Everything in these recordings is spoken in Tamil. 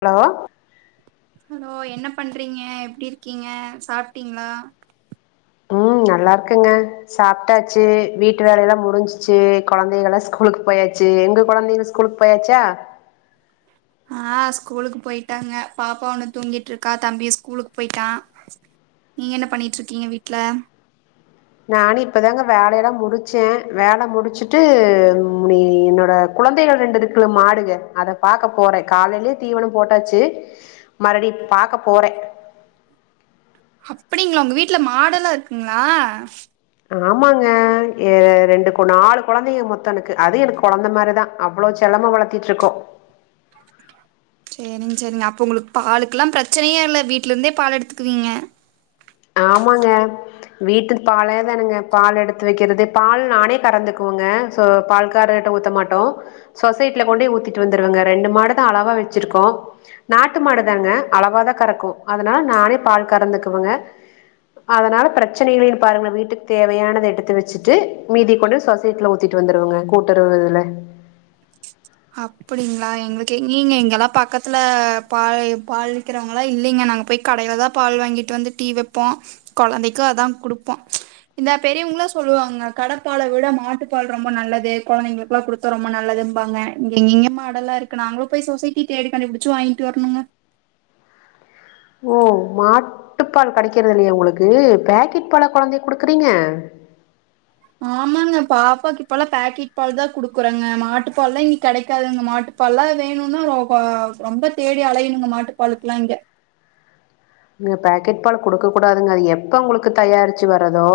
ஹலோ ஹலோ என்ன பண்றீங்க எப்டி இருக்கீங்க சாப்டீங்ளா ம் நல்லாருக்கங்க சாப்ட்டாச்சு வீட்டு வேலையெல்லா முடிஞ்ச்சு கொழந்தைக எல்லா ஸ்கூலுக்கு போயாச்சு எங்க கொழந்தைக ஸ்கூலுக்குப் போயாச்சா ஆ ஸ்கூலுக்கு போய்ட்டாங்க பாப்பா ஒண்ணு தூங்கிட்ருக்கா தம்பியு ஸ்கூலுக்கு போய்ட்டா நீங்க என்ன பண்ணிட்ருக்கீங்க வீட்ல நானு இப்பதாங்க வேலயெல்லா முடிச்ச வேல முடிச்சுட்டு இனி என்னோட கொழந்தைகள் ரெண்டுருக்குள்ள மாடுங்க அதப் பாக்க போறே காலலயே தீவனம் போட்டாச்சு மருடி பாக்க போற அப்படிங்ளா உங்க வீட்ல மாடெல்லா இருக்குங்ளா ஆமாங்க ஏ ரெண்டு கு நாலு கொழந்தைங்க மொத்த எனக்கு அது எனக்கு கொழந்த மாரிதா அவ்ளோ செல்லமா வளத்திட்ருக்கோ சேரிங் சேரிங்க அப்போ ஒங்களுக்கு பாலுக்குல்லாம் பிரச்சனயே இல்ல வீட்லருந்தே பால் எடுத்துக்குவீங்க ஆமாங்க வீட்டு பாலையே தானுங்க பால் எடுத்து வைக்கிறது பால் நானே கறந்துக்குவங்க சோ பால்காருகிட்ட ஊத்த மாட்டோ சொசைட்ல கொண்டே ஊத்திட்டு வந்துருவங்க ரெண்டு மாடுதா அளவா வச்சிருக்கோ நாட்டு மாடுதாங்க அளவாதா கறக்கு அதனால நானே பால் கறந்துக்குவங்க அதனால பிரச்சன இல்லியேனு பாருங்க்ளே வீட்டுக் தேவையானத எடுத்து வச்சிட்டு மீதி கொண்டு சொசைட்ல ஊத் திட்டு வந்துருவங்க கூட்டுறவு இதுல அப்டிங்க்ளா எங்களுக்கு எங்கிங்க இங்கெல்லா பக்கத்துல பாலி பால் விக்கிறவங்களா இல்லிங்க நாங்க போய் கடையிலதா பால் வாங்கிட்டு வந்து டீ வப்போ கொழந்தைக்கு அதா குடுப்போ இந்தப் பெரியவங்க்ளா சொல்வாங்க கட பால விட மாட்டுப்பால் ரொம்ப நல்லது கொழந்தைங்களுக்லா குடுத் தா ரொம்ப நல்லதும்பாங்க இங்க எங்கிங்க மாடல்லா இருக்கு நாங்களு போய் சொசைட்டி தேடிக்கண்டுப்புடிச்சு வாங்கிட்டு வரணுங்க ஓ மாட்டுப்பால் கடைக்கிறது இல்லியா ஒங்களுக்கு பேக்கெட் பாலா கொழந்தைக்கு குடுக்றீங்க ஆமாங்க பாப்பாக்கிப்பெல்லா பேக்கெட் பால்தா குடுக்குறங்க மாட்டுப்பால்லா இங்க கெடைக்காதுங்க மாட்டுப் பால்லா வேணும்னா ர வ ரொம்ப தேடி அலையணுங்க மாட்டுப்பாலுக்லா இங்க ங்க பேக்கெட் பால குடுக்க கூடாதுங்க எப்ப ஒங்க்ளுக்கு தயாரிச்சு வரதோ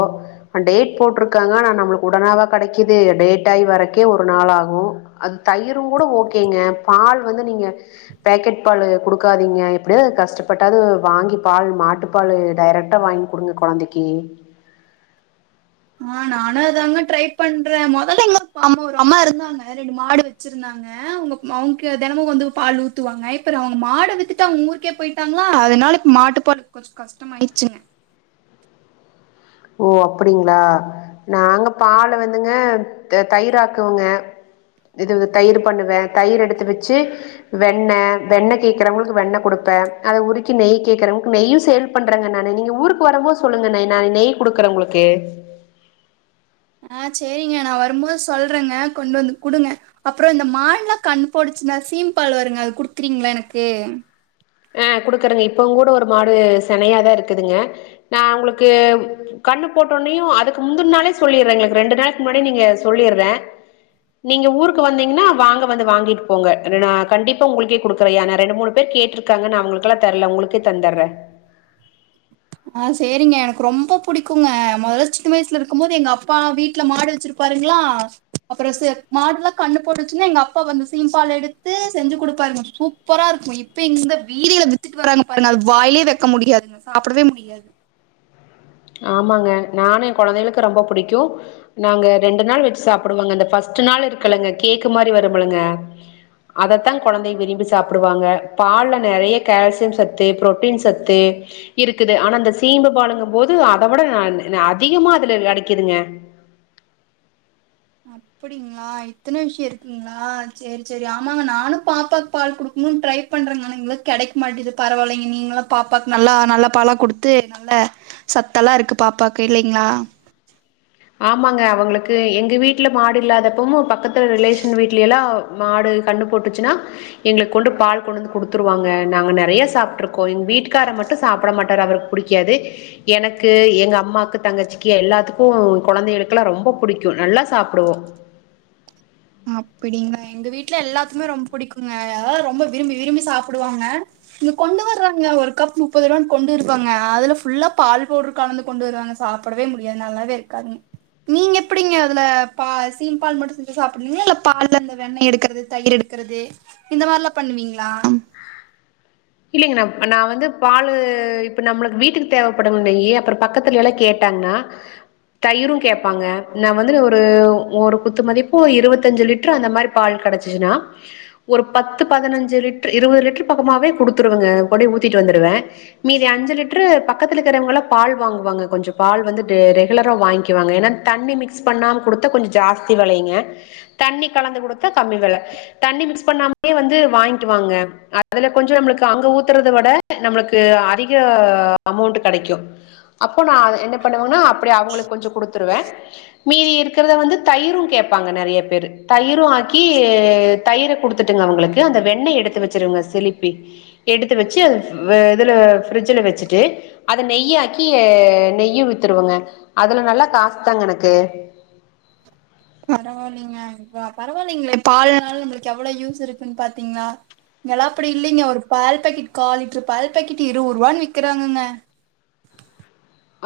ஆ டேட் போட்ருக்காங்க ஆனா நம்மளுக்கு உடனாவா கடைக்கிது டேட் ஆகி வரைக்கே ஒரு நாள் ஆகு அது தயிருங்கூட ஓகேங்க பால் வந்து நீங்க பேக்கெட் பாலு குடுக்காதீங்க எப்டியாது கஷ்டப்பட்டாது வாங்கி பால் மாட்டு பாலு டைரட்டா வாங்கி குடுங்க கொழந்தைக்கி ஆ நானு அதாங்க ட்ரைப் பண்ற மொதல்ல இங்க ஒரு [unintelligible] அம்மா இருந்தாங்க ரெண்டு மாடு வச்சிருந்தா ங்க அவங்க மொவங்க தெனமு வந்து பால் ஊத்துவாங்க இப்பறோ அவங்க மாடு வித்துட்டு அவங்க ஊருக்கே போய் ட்டாங்களா அதனாலப் இப்ப மாட்டுப்பாலுக் கொஞ்சோ கஷ்டமாயிருச்சுங்க ஓ அப்டிங்ளா நாங்க பால வந்துங்க த தயிராக்குவங்க இது வ தயிர் பண்ணுவே தயிர் எடுத்து வச்சு வெண்ண வெண்ண கேக்றவங்களுக்கு வெண்ண குடுப்ப அத உருக்கி நெய் கேக்றவங்களுக்கு நெய்யு சேல் பண்றங்க நானு நீங்க ஊருக்கு வரும்போது சொல்லுங்க நை நாய் நெய் குடுக்குற ஒங்க்ளுக்கு ஆ சேரிங்க நா வரும்போது சொல்றங்க கொண்டு வந்து குடுங்க அப்றோ இந்த மாடுலா கன்னு போடுச்னா சீம்பால் வருங்க அது குடுக்குறீங்க்ளா எனக்கு ஆ குடுக்குறங்க இப்பங் கூட ஒரு மாடு செனையாதா இருக்குதுங்க நா உங்க்ளுக்கு ம் கண்ணு போட்டோனையு அதுக்கு முந்துன்னாளே சொல்லிறேங்க ரெண்டு நாளுக்கு முன்னாடி நீங்க சொல்லிறே நீங்க ஊருக்கு வந்தீங்க்ன்னா வாங்க வந்து வாங்கிட்டு போங்க ரெண் ஆ என்னனா கண்டிப்பா உங்க்ளுக்கே குடுக்குறே ஏனா ரெண்டு மூணு பேர் கேட்ரு க்காங்க நா அவங்களுக்குல்லா தர்ல உங்களுக்கே தந்தர்றே ஆ சேரிங்க எனக்கு ரொம்ப புடிக்குங்க மொதல சின்ன வயசுல இருக்கும்போது எங்க அப்பா வீட்ல மாடு வச்சிருப் பாருங்ளா அப்புறோ சே மாடுல்லா கன்னு போடுச்சின்னா எங்க அப்பா வந்து சீம்பால் எடுத்து செஞ்சு குடுப்பாருங்க சூப் பரா இருக்கு இப்ப இங்க வீதியில வித்துட்டு வராங்க பாருங்கல அது வாயிலே வக்க முடியாதுங்க சாப்பிடவே முடியாது ஆமாங்க நானு என் கொழந்தைகளுக்கு ரொம்ப புடிக்கு நாங்க ரெண்டு நாள் வெச்சு சாப்பிடுவோங்க இந்த பஸ்ட் நாள் இருக்குல்லங்க கேக்கு மாரி வருமுல்லங்க அதரத்தா கொழந்தைங்க விரும்பி சாப்பிடுவாங்க பாலுல நெறைய கால்சியம் சத்து புரோட்டீன் சத்து இருக்குது ஆனா அந்த சீம்பு பாலுங்கும்போது அத விட அதிகமா அதுல கெடைக்குதுங்க அப்டிங்களா இத்தன விஷியோ இருக்குங்க்ளா சேரி சேரி ஆமாங்க நானு பாப்பாவுக்கு பால் குடுக்ணுன்னு ட்ரை பண்ணறங்க ஆனா இங்கெல்லா கெடைக்க மாட்டுது பரவால்லிங்க நீங்களா பாப்பாக்கு நல்லா நல்ல பாலா குடுத்து சத்தல்லா இருக்கு பாப்பாக்கு இல்லைங்க்ளா ஆமாங்க அவங்ளுக்கு எங்க வீட்ல மாடு இல்லாதப்பமு பக்கத்து ரிலேஷன் வீட்ல எல்லா மாடு கண்னு போட்டுச்சுன்னா எங்ளுக் கொண்டு பால் கொண்டுந்து குடுத்துருவாங்க நாங்க நறைய சாப்ட்ருக்கோ எங்க வீட்டு்கார மட்டு சாப்பட மாட்டாரு அவரு புடிக்காது எனக்கு எங்க அம்மாக்கு தங்கச்சிக்கு எல்லாத்துக்கு கொழந்தைகளுக்லா ரொம்போ புடிக்கு நல்லா சாப்டுவோ அப்பிடிங்ளா எங்க வீட்ல எல்லாத்துமே ரொம்ப புடிக்குங்க அதாவது ரொம்ப விரும்பி விரும்பி சாப்டுவாங்க இங்க கொண்டு வர்றாங்க ஒரு கப் முப்பது ரூவான் கொண்டு இருப்பாங்க அதுல ஃபுல்லா பால் பவுட்ரு கலந்து கொண்டு வருவாங்க சாப்படவே முடியாது நல்லாவே இருக்காதுங் நீங்க எப்டிங்க அதுல பா சீம்பால் மட்டு செஞ்சு சாப் [unintelligible] இல்ல பால்ல இந்த வெண்ணெய் எடுக்கறது தயிர் எடுக்கறது இந்த மார்லா பண்ணுவீங்ளா இல்லைங்ணா நா வந்து பாலு இப்ப நம்மளுக்கு வீட்டுக்கு தேவப்படுங்லியே அப்புற பக்கத்துல எல்லா கே ட்டாங்னா தயிரு கேபாங்க நா வந்து ஒரு ஒரு குத்து மதிப்பு ஒரு இருவத்தஞ்சு லிட்டர் அந்த மார் பால் கெடச்சிச்சின்னா ஒரு பத்து பதினஞ்சு லிட்டரு இருவது லிட்டர் பக்கமாவே குடுத் துருவங்க கொண்டி ஊத்திட்டு வந்துருவே மீதி அஞ்சு லிட்ரு பக்கத்துல இருக்கிறவங்களா பால் வாங்குவாங்க கொஞ்சோ பால் வந்துட்டு ரெகுலரா வாங்கிவாங்க ஏன்னா தண்ணி மிக்ஸ் பண்ணாம குடுத்தா கொஞ்ச ஜாஸ்தி வெலைங்க தண்ணி கலந்து குடுத்தா கம்மி வெல தண்ணி மிக்ஸ் பண்ணாமே வந்து வாங்கி வாங்க அதுல கொஞ்ச நம்ளுக் அங்க ஊத்துறத விட நம்ளுக்கு அதிக அமௌண்ட்டு கெடைக்கு அப்போ நா என்ன பண்ணுவேன்னா அப்டி அவங்களுக் கொஞ்ச குடுத்துருவே மீதி இருக்கிறத வந்து தயிரு கேட்பாங்க நறைய பேரு தயிரு ஆக்கி தயிர குடுத்துட்டுங்க அவுங்ளுக்கு அந்த வெண்ணெய் எடுத்து வச்சிருவேங்க சிலிப்பி எடுத்து வச்சி அது இதுல ஃபிரிஜில வச்சுட்டு அத நெய்யாக்கி நெய்யு வித்துருவங்க அதுல நல்லா காசு தாங்க எனக்கு பரவாயில்லைங்க இப்ப பரவாயில்லைங்ளே பால்னால நம்ளுக் எவ்ளோ யூஸ் இருக்குன் பாத்தீங்ளா இங்கெல்லா அப்டி இல்லைங்க ஒரு பால் பாக்கெட் கால் லிட்ரு பால் பாக்கெட் இருபது ரூவான்னு விக்கிறாங்கங்க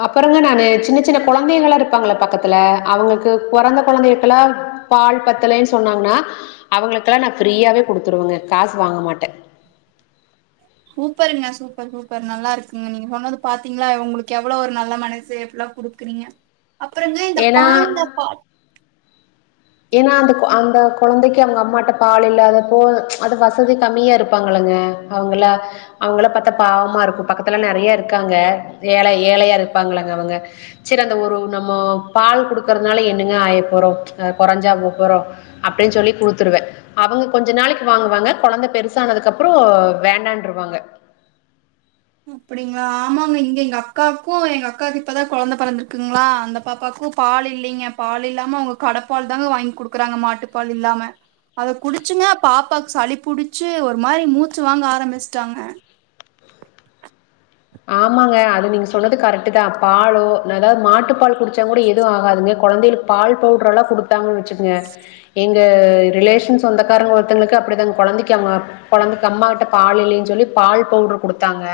அப்புறங்க நானு௱சின்ன சின்ன கொழந்தைகள்லா இருப்பாங்கள பக்கத்துல அவங்களுக்கு பொறந்த கொழந்தைக்கெல்லா பால் பத்தலேன் சொன்னாங்னா அவங்களுக்லா ஃப்ரீயாவே குடுத்துருவங்க காசு வாங்க மாட்டே சூப்பருங்க சூப்பர் சூப்பர் நல்லா இருக்குங்க நீங்க சொன்னது பாத்தீங்ளா உங்ளுக்கு எவ்ளோ ஒரு நல்ல மனசு எவ்ளோ குடுக்குறீங்க அப்புறங்க இந்த ஏன்னா பால்ல பா ஏன்னா அந்த அந்த கொழந்தைக்கி அவங்க அம்மாட்ட பால் இல்லாத போ அது வசதி கம்மியா இருப்பாங்களங்க அவுங்களா அவங்கள பாத்தா பாவமா இருக்கு பக்கத்துல நறையா இருக்காங்க ஏழை ஏழையா இருப்பாங்களங்க அவங்க செரி அந்த ஒரு நம்ம பால் குடுக்கறதுனால என்னங்க ஆய போறோ அ கொறஞ்சா போ போறோ அப்டின் சொல்லி குடுத்துருவே அவங்க கொஞ்ச நாளைக் வாங்குவாங்க கொழந்த பெருசானதுக்கு அப்றோ வேண்டான்ட்ருவாங்க அப்டிங்ளா ஆமாங்க இங்க எங்க அக்காக்கு எங்க அக்காக்கு இப்பதா கொழந்த பிறந்தருக்குங்ளா அந்த பாப்பாக்கு பால் இல்லைங்க பால் இல்லாம அவுங்க கடப்பால் தாங்க வாங்கி குடுக்குறாங்க மாட்டு பால் இல்லாம அத குடிச்சிங்க பாப்பாக் சளி புடிச்சி ஒரு மாரி மூச்சு வாங்க ஆரம்பிச்ட்டாங்க ஆமாங்க அது நீங்க சொன்னது கரெக்ட்டு தா பாலோ அதாவது மாட்டு பால் குடிச்சாங் கூட எது ஆகாதுங்க கொழந்தைகளுக் பால் பவுடர் எல்லா குடுத்தாங்கன் வச்சுக்ங்க எங்க ரிலேஷன் சொந்தக்காரங்க ஒருத்தங்களுக்கு அப்டிதாங்க கொழந்தைக்கி அவங்க கொழந்தைக்கு அம்மா கிட்ட பால் இல்லைன் சொல்லி பால் பவுடர் குடுத்தாங்க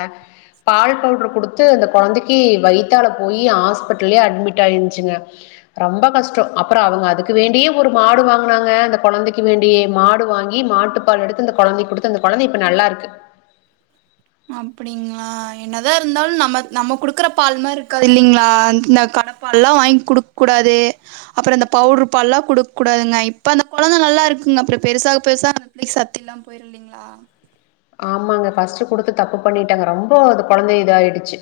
பால் பவுட்ரு குடுத்து அந்த கொழந்தைக்கு வைத்தால போயி ஹாஸ்பிட்டல்லே அட்மிட் ஆயிருன்சுங்க ரொம்ப கஷ்டோ அப்புற அவுங்க அதுக்கு வேண்டியே ஒரு மாடு வாங்னாங்க அந்த கொழந்தைக்கு வேண்டியே மாடு வாங்கி மா த்தப்பால் எடுத்து அந்த கொழந்தைக் குடுத்து அந்த கொழந்த இப்ப நல்லாருக்கு நம் புளி அப்டிங்ளா என்னதா இருந்தாலும் நம்ம நம்ம குடுக்கற பால் மாரி இருக்காது இல்லைங்ளா இந் இந்த கடப்பால்லா வாய்ங் குடுக் கூடாது அப்புறம் இந்த பவுட்ரு பால்லா குடுக் கூடாதுங்க இப்ப அந்த கொழந்த நல்லா இருக்குங்க அப்புறம் பெருசாக பெருசாக அந்த புள்ளைக்கு சத்தி இல்லாம போய் போயிரும் இல்லைங்ளா ஆமாங்க ஃபர்ஸ்ட்டு குடுத்து தப்பு பண்ணிட்டேங்க ரொம்ப அது கொழந்தைய இதாயிடுச்சு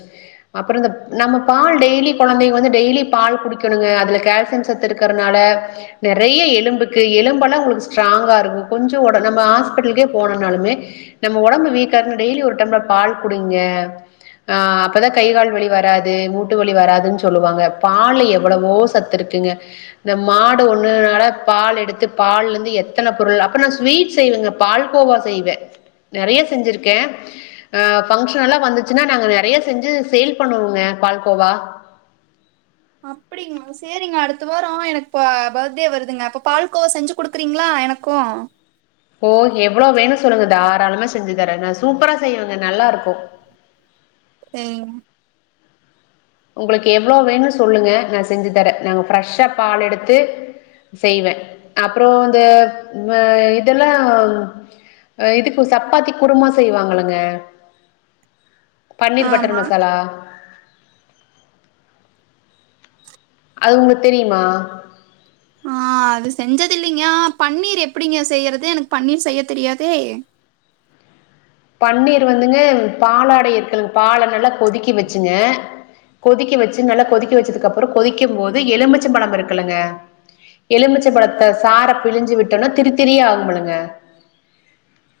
அப்புறம் இந்த நம்ம பால் டெய்லி கொழந்தைங்க வந்து டெய்லி பால் குடிக்கணுங்க அதுல கால்சியம் சத் து இருக்கறனால நெறைய எலும்புக்கு எலும்பெல்லா உங்களுக்கு ஸ்ட்ராங்கா இருக்கும் கொஞ்சம் உட நம்ம ஹாஸ்பிட்டலுக்கே போனோம்னாலுமே நம்ம ஒடம்பு வீக்கா இருந்தா டெய்லி ஒரு டம்பளர் பால் குடிங்க ஆ அப்பதா கை கால் வலி வராது மூட்டுவலி வராதுன் சொல்லுவாங்க பால் எவ்வளவோ சத் து இருக்குங்க இந்த மாடு ஒண்ணுனால பால் எடுத்து பால்லந்து எத்தன பொருள் அப்ப நா ஸ்வீட் செய்வங்க பால்கோவா செய்வ நெறைய செஞ்சிருக்கே ஆ ஃபங்க்ஷன் எல்லா வந்துச்சுன்னா நாங்க நெறையா செஞ்சு சேல் பண்ணுவோங்க பால்கோவா அப்டிங்ளா சேரிங்க அடுத்த வாரம் எனக் இப்ப பர்த்டே வருதுங்க அப்ப பால்கோவா செஞ்சு குடுக்குறீங்ளா எனக்கும் ஓ எவ்ளோ வேணு சொல்லுங்க தாராளமா செஞ்சு தர நா சூப்பரா செய்வேங்க நல்லாருக்கும் செய்ங்க உங்களுக்கு எவ்ளோ வேணும் சொல்லுங்க நா செஞ்சு தர நாங்க ஃப்ரெஷ்ஷா பால் எடுத்து செய்வ அப்புறம் இந்த ஆ இதெல்லா அ இதுக்கு சப்பாத்திக் குருமா செய்வாங்களங்க பன்னீர் பட்டர் ஆமா மசாலா அது உங்க தெரியுமா ஆ அது செஞ்சது இல்லீங்கா ஆ பன்னீர் எப்படிங்க செய்யறது எனக்கு பன்னீர் செய்ய தெரியாதே பன்னீர் வந்துங்க பாலாடை இருக்குங்க பால நல்லா கொதிக்கி வச்சுங்க கொதிக்க வச்சு நல்லா கொதிக்க வச்சதுக்கு அப்புறம் கொதிக்கும் போது எலுமிச்சம் பழம் இருக்குலங்க எலுமிச்ச பழத்த சார பிழிஞ்சு விட்டோம்னா திரித்திரியாகும் இல்லங்க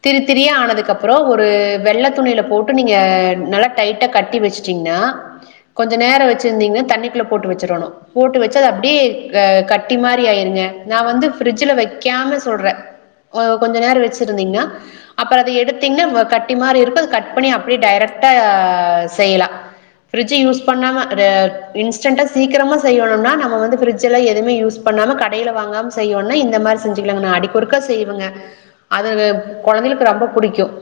திரித்திரியா ஆனதுக்கு அப் அப்புறோ ஒரு வெள்ள துணில போட்டு நீங்க நல்லா டைட்டா கட்டி வெஷ்ட்டீங்ன்னா கொஞ்சோ நேரோ வெச்சுருந்தீங்க தண்ணிக்குள்ள போட்டு வெச்சுரணு போட்டு வச்சு அது அப்டியே அ கட்டி மாரி ஆயிருங்க நா வந்து ஃபிரிட்ஜில வெக்காம சொல்ற ஓ கொஞ்ச நேர் வச்சிருந்தீங்ன்னா அப்ப அத எடுத் த்தீங்ன்னா கட்டி மாரி இருக்கும் அது கட் பண்ணி அப்டியே டேரெக்டா செய்லா ஃப்ரிட்ஜ்ஜி யூஸ் பண்ணாம இன்ஸ்டண்டா சீக்கிரமா செய்யணும்னா நம்ம வந்து ஃப்ரிட்ஜ்ல எதுமே யூஸ் பண்ணாம கடையில வாங்காம செய்றோம்னா இந்த மாரி செஞ்சுக்கலாங்க அடிக்கொருக்கா செய்வங்க அதுவே கொழந்தைகளுக்கு ரொம்ப புடிக்கும்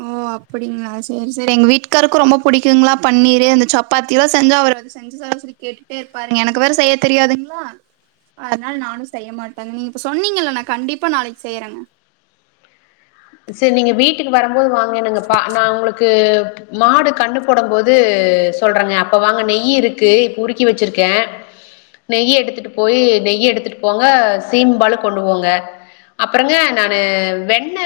ஓ அப்படிங்ளா சேரி சேரி எங்க வீட்டு்காருக்கும் ரொம்ப புடிக்குங்ளா பன்னீரு இந்த சப்பாத்தில்லா செஞ்சா அவரு வந்து செஞ்சி தா சொல்லி கேட்டுட்டே இருப்பாரு எனக்கு வேற செய்ய தெரியாதுங்ளா அதனால நானும் செய்ய மாட்டேங்க நீங்க இப்ப சொன்னீங்கல்ல நா கண்டிப்பா நாளைக் செய்றங் செர் நீங்க வீட்டுக்கு வரும்போது வாங்க நீங்க பா நா உங்ளுக்கு மாடு கன்னு போடும் போது சொல்றங்க அப்ப வாங்க நெய் இருக்கு இப்ப உருக்கி வெச்சிருக்க நெய் எடுத்துட்டு போயி நெய் எடுத்துட்டு போங்க சீம்பாலு கொண்டு போங்க அப்பறங்க நானு வெண்ண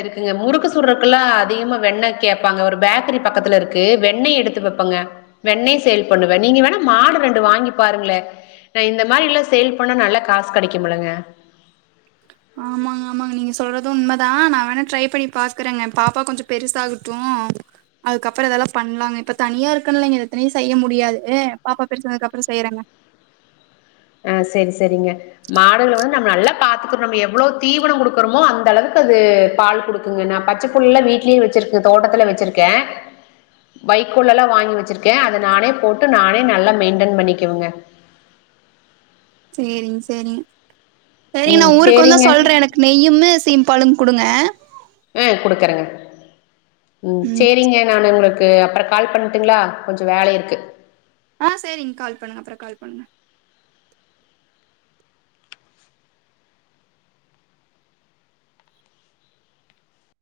இருக்குங்க முறுக்கு சுடுறக்கல்லா அதிகமா வெண்ண கேப்பாங்க ஒரு பேக்கரி பக்கத்துல இருக்கு வெண்ணய் எடுத்து வப்பங்க வெண்ணெய் சேல் பண்ணுவே நீங்க வேணா மாடு ரெண்டு வாங்கி பாருங்ளே நா இந்த மாரிலா சேல் பண்ணா நல்லா காஸ் கெடைக்குமுலங்க ஆமாங்க ஆமாங்க நீங்க சொல்றது உண்மதா நா வேணா ட்ரை பண்ணி பாக்குறேங்க பாப்பா கொஞ்சோ பெருசாகட்டு அதுக்கப்பறோ இதல்லா பண்லாங்க இப்ப தனியா இருக்கன்லங்க இது இத்தனையு செய்ய முடியாது பாப்பா பெருசானதுக்கு அப்பறோ செய்யறங்க அ சரி சரிங்க மாடுகள வந்து நம்ம நல்லா பாத்துக்குர்னு நம்ம எவ்ளோ தீவனோ குடுக்கறமோ அந்த அளவுக்கு அது பால் குடுக் குங்க நா பச்சப் புல்லா வீட்லயே வச்சுருக்கே தோட்டத்துல வச்சுருக்கே வைக்கோல்லல்லா வாங்கி வச்சுருக்கே அத நானே போட்டு நானே நல்லா மெயின்டென் பண்ணிக்குவங்க சேரிங் சேரிங் சேரிங்க நா ம் ஊருக்கு வந்தா சேரிங்க சொல்றே எனக் நெய்யும்மு சீம்பாலும் குடுங்க அ குடுக்குறங்க ம் சேரிங்க நானு உங்களுக் க்கு அப்ற கால் பண்ட்டுங்ளா கொஞ்ச வேலை இருக்கு அ சேரிங் கால் பண்ணுங்க அப்ற கால் பண்ணுங்க